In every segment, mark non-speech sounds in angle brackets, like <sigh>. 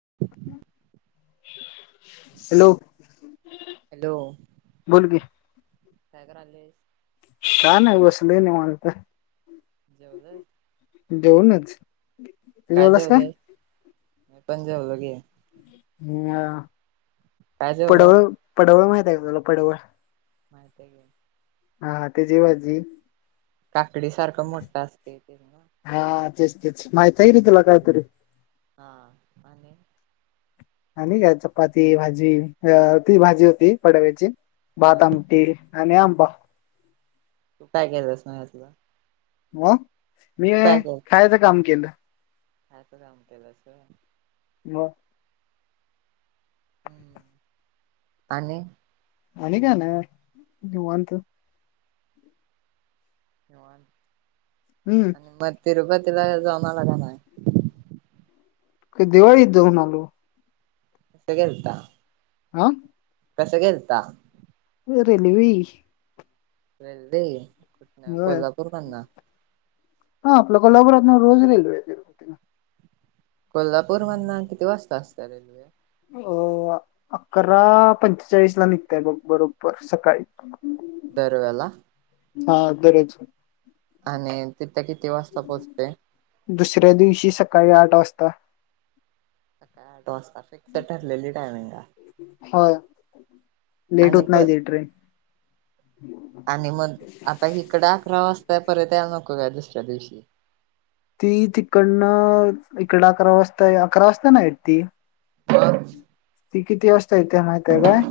Hello. Hello. बोल की काय कराल्यास. काय नाही बसलोय निवांत. जेवलस जेऊनच तू जेवलास काय?. मी पण जेवलो की. ह काय जेवलास पडवळ पडवळ माहित आहे का तुला पडवळ? माहिताय की. हा हा तेजी भाजी काकडी सारखं मोठ असतय ते न्हव. हा तेच तेच माहितीय की तुला कायतरी. हा आणि आणि काय चपाती भाजी अ ती भाजी होती पडव्याची भात हा आमटी आणि आंबा. तू काय केलेस माहिती आहे तुला. हो मी काय खायाचं काम केलं. अस काम केलास व्हय. मग. आणि आणि काय नाही निवांत. निवांत हम्म आणि मग तिरुप ती ला जाऊन आला का नाय? ते दिवाळीत जाऊन आलो. कसं गेलता? आं कसं गेलता? रेल्वे रेल्वे कुठनं होय कोल्हापूरकडंन हा आपल्या कोल्हापुरातनं रोज रेल्वे आहे तिरुपतीला कोल्हापूर मधनं किती वाजता असत्या रेल्वे? अ अकरा पंचेचाळीस ला निघत्या बग बरोबर सकाळी दरवेळेला हा दररोज आणि तिथं किती वाजता पोहोचतय? दुसऱ्या दिवशी सकाळी आठ वाजता. सकाळी आठ वाजता फिक्स ठरलेली टायमिंग का? होय लेट होत नाही ती ट्रेन आणि मग आता हिकडं अकरा वाजता परत याला नको का दुसऱ्या दिवशी ती तिकडनं इकडं अकरा वाजता अकरा वाजता नाही येत ती मग ती किती वाजता इथे माहितय काय?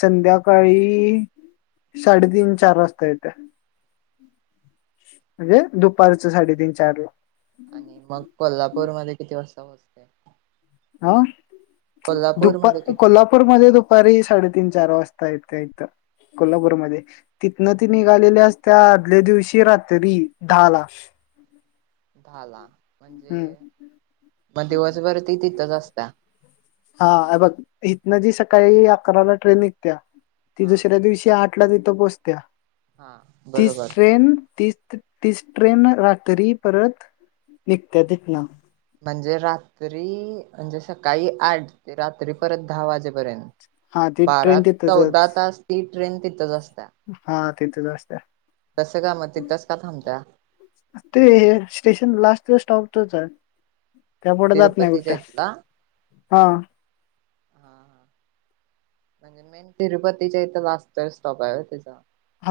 संध्याकाळी साडेतीन चार वाजता येत्या. म्हणजे दुपारचं साडेतीन चार आणि मग कोल्हापूर मध्ये किती वाजता पोहोचते हा दुपा कोल्हापूरमध्ये किती कोल्हापूरमध्ये दुपारी साडेतीन चार वाजता यतयत <unintelligible> कोल्हापूरमध्ये तिथन ती निघालेल्या असत्या आदल्या दिवशी रात्री दहा ला ह <unintelligible> झाला हम्म म्हणजे मग दिवसभरती तिथंच असता हा बघ इथन जी सकाळी अकराला ट्रेन निघत्या, ती हा दुसऱ्या दिवशी आठ तिथ पोहोचत्या हा तीस बरोबर ट्रेन ती तीच ट्रेन रात्री परत निघते तिथत न, म्हणजे रात्री म्हणजे सकाळी आठ ते रात्री परत दहा वाजे बर हा ती बारा ट्रेन चौदा तिथंच तास ती ट्रेन तिथच असते. हा तिथे जास्त तसं का मग तिथच का थांबता. तो स्टॉप तोच, आहे त्या पुढं जात नाही तिरुपतीच्या कुठ्या इथला हा, हा हा म्हणजे मेन तिरुपतीच्या इथं वास्तव स्टॉप आहे तिचा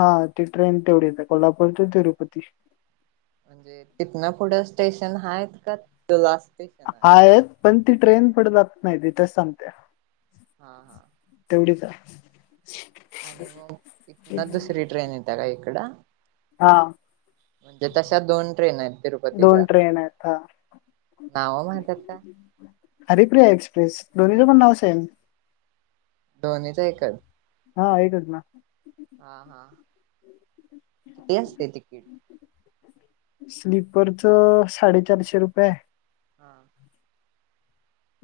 हा ती ट्रेन तेवढीच आहे कोल्हापूर ते तिरुपती म्हणजे तिथनं पुढं स्टेशन हाय का लास्ट हा स्टेशन आहे? आहेत पण ती ट्रेन पुढे जात नाही तिथेच थांबते हा हा एवढ का <unintelligible> आणि मग तिथन दुसरी ट्रेन येते का इकडं हा म्हणजे तशा दोन ट्रेन आहेत दोन तिरुपतीच्या ट्रेन आहेत हा नावं माहित आहेत का? हरिप्रिया एक्सप्रेस दोन्ही पण नाव सेम. दोन्ही <inaudible> हा एकच ना! हा हा किती असते तिकीट स्लीपरच साडेचारशे रुपये आहे हा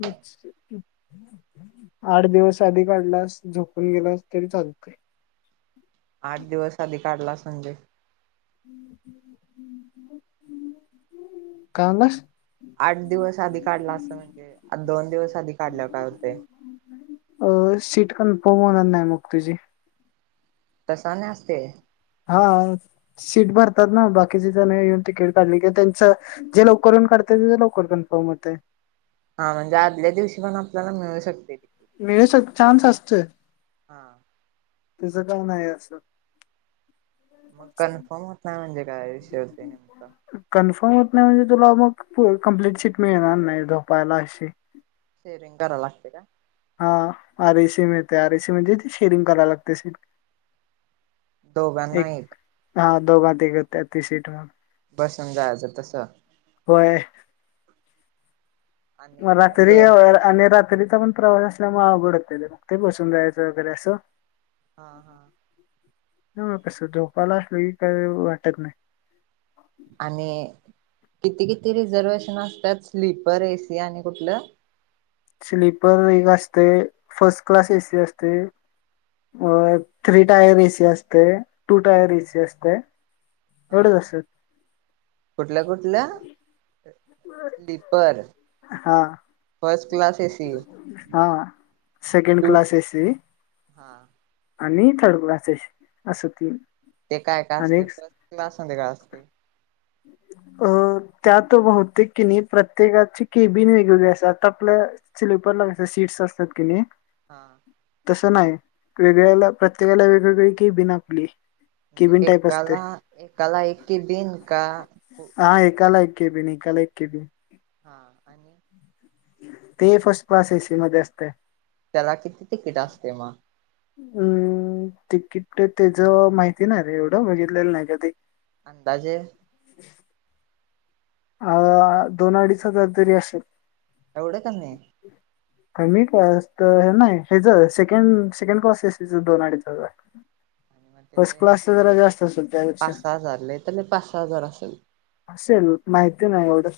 चछ आठ दिवस आधी काढलास झोपून गेलास तरी चालतय आठ दिवस आधी काढला संजय <unintelligible> कागस आठ दिवस आधी काढला असं म्हणजे आ दोन दिवस आधी काढलं काय होते अ सीट कन्फर्म होणार नाही मग तुझी, तसा न अ हा सीट भरतात ना बाकीचे जण येऊन तिकीट काढली की त्यांच जे लवकरून काढत लवकर कन्फर्म होते. हा म्हणजे आदल्या दिवशी पण आपल्याला मिळू शकते तिकीट. मिळे एक चान्स असतय. हा तुझ काउन आहे असं मग कन्फर्म होत नाही म्हणजे काय विषय होते नेमका कन्फर्म हो नाही म्हणजे तुला मग कंप्लीट शीट मिळणार नाही झोपायला अशी डेरींग धरा लागते का हा आर एसी मिळते आर एसी म्हणजे ते शेरिंग करायला लागते से, दोघांना एक हा दोघांात घते ती सीट मग बसून जायचं तस, होय आणि मला तरी ल या वर आले रात कधी तर आपण प्रवास असल्यामुळे अवघड हो मग ते बसून जायचं वगैरे असं हा हा हम् मग कस झोपाला असलं का वाटत नाही आणि किती किती रिझर्वेशन असतात स्लीपर एसी आणि कुठलं स्लीपर एक असते फर्स्ट क्लास एसी असते अ थ्री टायर एसी असते टू टायर एसी असते हा एवढंच असत कुठल्या कुठल्या स्लीपर हा फर्स्ट क्लास एसी हा सेकंड टू क्लास एस हा आणि थर्ड क्लास असं तीन ते काय काय आणि असते एक फस्ट क्लासते काय असते अ त्यात बहुतेक कि नाही प्रत्येकाची केबिन वेगवेगळी अस आ त आपल्याि ग सीट्स असतात कि नाही हा तसं नाही वेगळ्याला प्रत्येकाला वेगवेगळी कि बिना आपुली म्हणजे एक कला एक कला एकी दिन का एक के बी न कााल केे ब हा आणि ते फर्स्ट क्लास एसी मध्ये असते चला किती टिकट असते म हम् तिकीट त्याच माहिती नाही रे एवढं बघितलेलं नाही कधी अंदाजे ह अ दोन अडीच हजार तरी असेल एवढ कनी कमी क तर नाही हेच सेकंड सेकंड प्रॉसेस दोन अडीच आहे आणि मग फर्स्ट त्याचे क्लास तर जरा जास्त असेल त्यापेक्षा पाच सहा हजार लय तर लय पाच सहा हजार असेल असेल माहिती नाही एवढं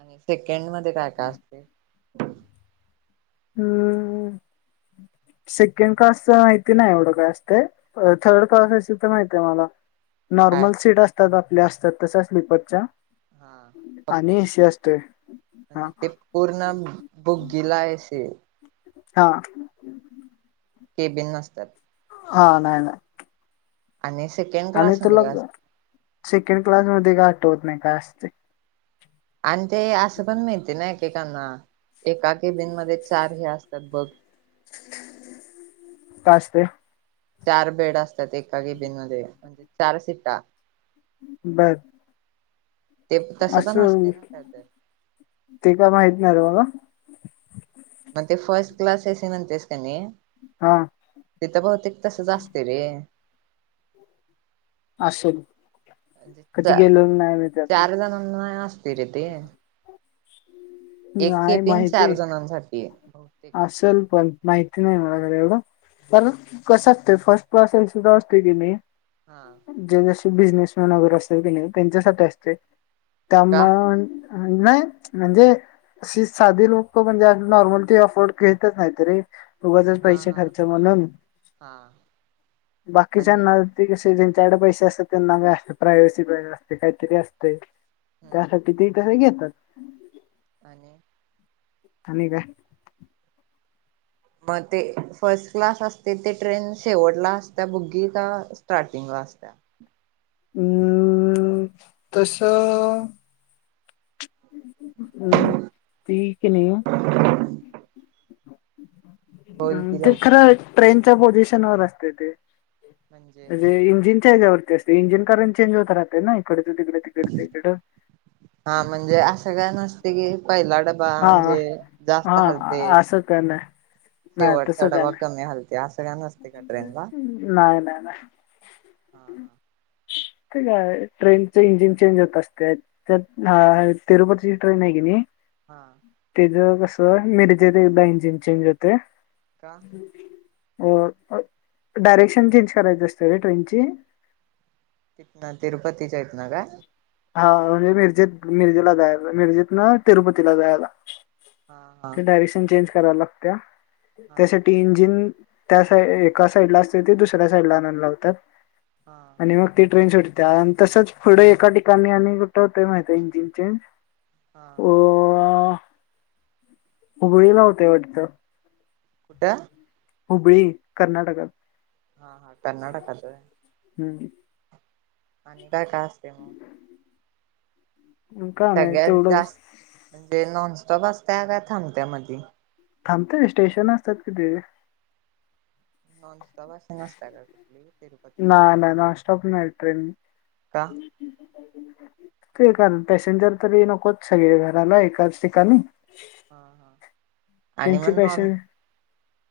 आणि सेकंड मध्ये काय काय असते हम्म सेकंड क्लासच माहिती नाही एवढं काय असत थर्ड क्लास तर माहती आहे मला काय नॉर्मल सीट असतात आपल्या असतात तश स्लीपरच्या हा फक्त आणि स एसी असतेय म्हणजे ते पूर्ण बुगीलाय अस हा केबिन नसतात हा नाहीय ना आणि सेकंड आणि क्लास मध्ये तुला काय सेकंड क्लास मध्ये का आठवत नाही का अस ते आणि ते असं पण माहिती आहे ना ेकांना एका केबिन मध्ये चार हे असतात बघ काच ते चार बेड असतात एका केबिन मध्ये म्हणजे चार सिटा बर ते तसं पण असं असते ना काय तर ते काय माहित नाही र मला म ते फस्ट क्लास अससमंत तेसकनी हा ते तर बहुतेक तस जा असते रे असेल कधी म्हणजे गेलं नाही मिे त्यातन ना फिर ते आहे एक के तीन चार जणांसाठी बहुतेक असल पण माहिती नाही मला घर एवढं तर कसं असत फर्स्ट क्लासल सुद्धा असते की नाहीी हा जे जशी बिझनेसमॅन वगैरे असेल की नाही त्यांच्यासाठी असते त्यामु का नाही म्हणजे अशी साधी लोक म्हणजे नॉर्मलटी ऑफ फोड केतातयत ररी उगचच हा पैसे हा खर्च म्हणून हा आणि बाकीच्याना ते कसे पैसे असतात त्यांना प्रायवेसी असते काहीतरी असते हम्म त्यासाठी ते तसे घेतात आणि आणि का मग ते फर्स्ट क्लास असते ते ट्रेन शेवटला असत बुगी का स्टार्टिंग वास्ता अम् तस अम् ठीक नाही बोल की त लवकर ट्रेन पिशन व अस ते म्हणजे म्ह इंजिच्यावर इंजिन करून चेंज होत राहत ना इकडच तिकडे तिकडच इकडं हा म्हणजे असं काय नसते कि पहिला डबा हा म्हणजे जास्त हलते हा असं का ना नाही शेवटचा तसं काय डवा कमी हलत नाही नाही हा नाही हा ते काय ट्रेनच इंजिन चेंज होत असते तिरुपतीची ट्रेन आहे की नाही हा तेच कस मिेरज एकदा इंजिन चेंज होते का डायरेक्शन चेंज करायच असत रे ट्रेनची तन तिरुपतीच्या इत ना का हा म्हणजे मिर्जेत मिर्जेला जायला मिर्जेत ना तिरुपतीला जायला हा हा ते डायरेक्शन चेंज कराव लागत हा त्यासाठी इंजिन त्या साईड एका साईड ला असते ते दुसऱ्या साईड ला आणून लावतात हा आणि मग ती ट्रेन सुटते त्यान तसच पुढे एका ठिकाणी आणि कुठं होतं माहित इंजिन चेंज हा उगळी ला होतेवटच कुठं हुबळी कर्नाटकात हा हा कर्नाटकात आहे हम्म आणि काय काय असते मग हम्म सगळ्यात जास्त म्हणजे नॉनस्टॉप असत का थांबत्या म थांबतेय स्टेशन असतात किती ह प्रवाास नसता का कुठली तिरुपतीला ना ना ना स्टॉप नाही ट्रेन का ते कारण पॅसेंजर तरी नकोच सगळे घराला एकाच ठिकाणी हा हा आणि मग ट्रेनची नॉन पॅसेंजर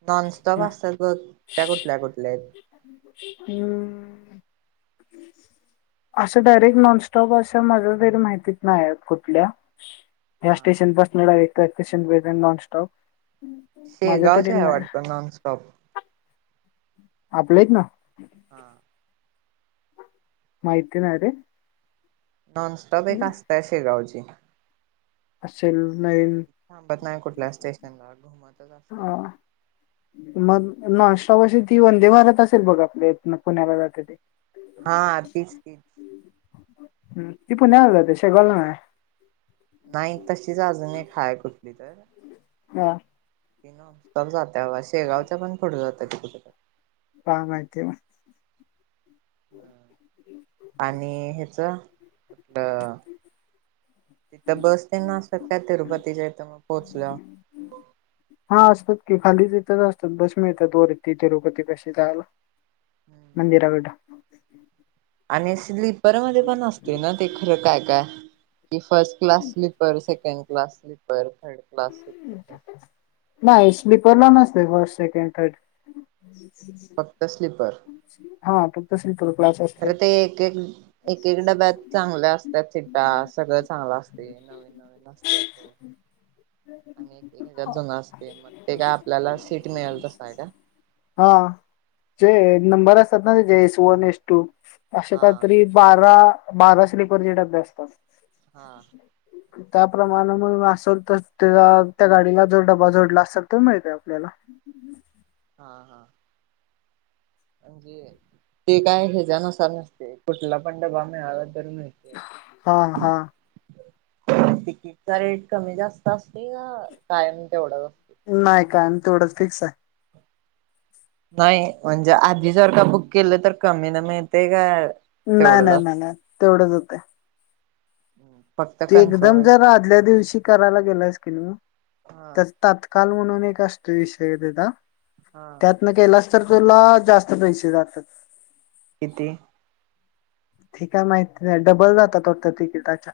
नॉनस्टॉप असतात ग त्या कुठल्या कुठल्या हम् असं डायरेक्ट नॉनस्टॉप असा माझ्या तरी माहितीत नाहीय फुटल्या या हा स्टेशन बस नळ येत सेशन ब नाॉन स्टॉप शे गावच्याय वाटतं नॉनस्टॉप आपलंच ना हा माहिती ना रे नॉनस्टॉप एक असतय शेगावची आसेल. थांबत नाही कुठल्या स्टेशन वर म हा मग नॉनस्टॉप अशी ती वंदे भारत आसेल बघ आपल्या इथनं पुण्याला जाते ती. हा तीच तीच. हम्म ती पुण्याला जाते शेगांव ला नाय. नाही तशीच अजून एक हाय कुठली तर हा. ती नॉनस्टॉप जात्या बघा शेगावच्या पण पुढं जातय तिकडे काय माहितीय म आणि ह्याच अं तिथं बस ते न असत्यात काय तिरुपतीच्या इथं पोहोचल्याव. हा असत्यात की, खाली तिथं च असत्यात, बस मिळत्यात खाली वर तिरुपती पाशी जायला हम्म. मंदिरा कडं आणि स्लीपर मध्ये पण असते ना काय काय कि first class sleeper, second class sleeper third class sleeper नाही स्लीपर ला नसतय फर्स्ट, सेकंड, थर्ड. फक्त स्लीपर. हा फक्त <unintelligible> असते. अरे ते एक एक एक एक डब्यात चांगल्या असत्यात सिटा सगळं चांगल असतय. नवीन नवीन असत्यात आणि <unintelligible> असतय म ते काय आपल्याला सीट मिळेल तसं आहे काय हा जे <unintelligible> नंबर असतात ना त्याचे एस वन, एस टू असे हा काहीतरी बारा बारा स्लीपर चे डब्बे असतात. हा. त्या प्रमाण म आसंल तर त्या त्या गाडीला जो डबा जोडला आसलं तो मिळतय आपल्याला. रिकामा ऑडिओ हा हा. म्हणजे ते काय ह्याच्यानुसार नसतय कुठला पण डबा मिळाला तर मिळते हा हा. तिकीटचा रेट कमी जास्त असतोय या कायम तेवढाच अस नाही कायम तेवढंच फिक्स हाय नाही, म्हणजे आधी जर का बुक केलं तर कमी न मिळतय का? नाय तेवढंच नाय असत? नाय नाय तेवढंच हुतय फक्त ते एकदम जर कन्फर्मेशन आदल्या दिवशी करायला गेलास किनी हा तर तात्का <unintelligible> म्हणून एक आसतोय विषय तेचा हा त्यातन केलास तर तुला आ जास्त पैसे जात्यात. किती? ते काय माहिती नाय डबल जातात वाटतं तिकीटाच्या.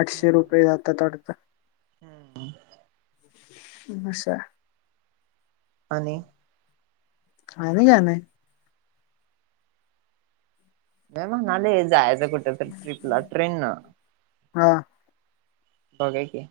आठशे रुपये जातात वाटतं हम्म <unintelligible> आणि आणि काय नाही नाही म्हणालोय जायचं कुठं तर ट्रिपला ट्रेन न हा बघा की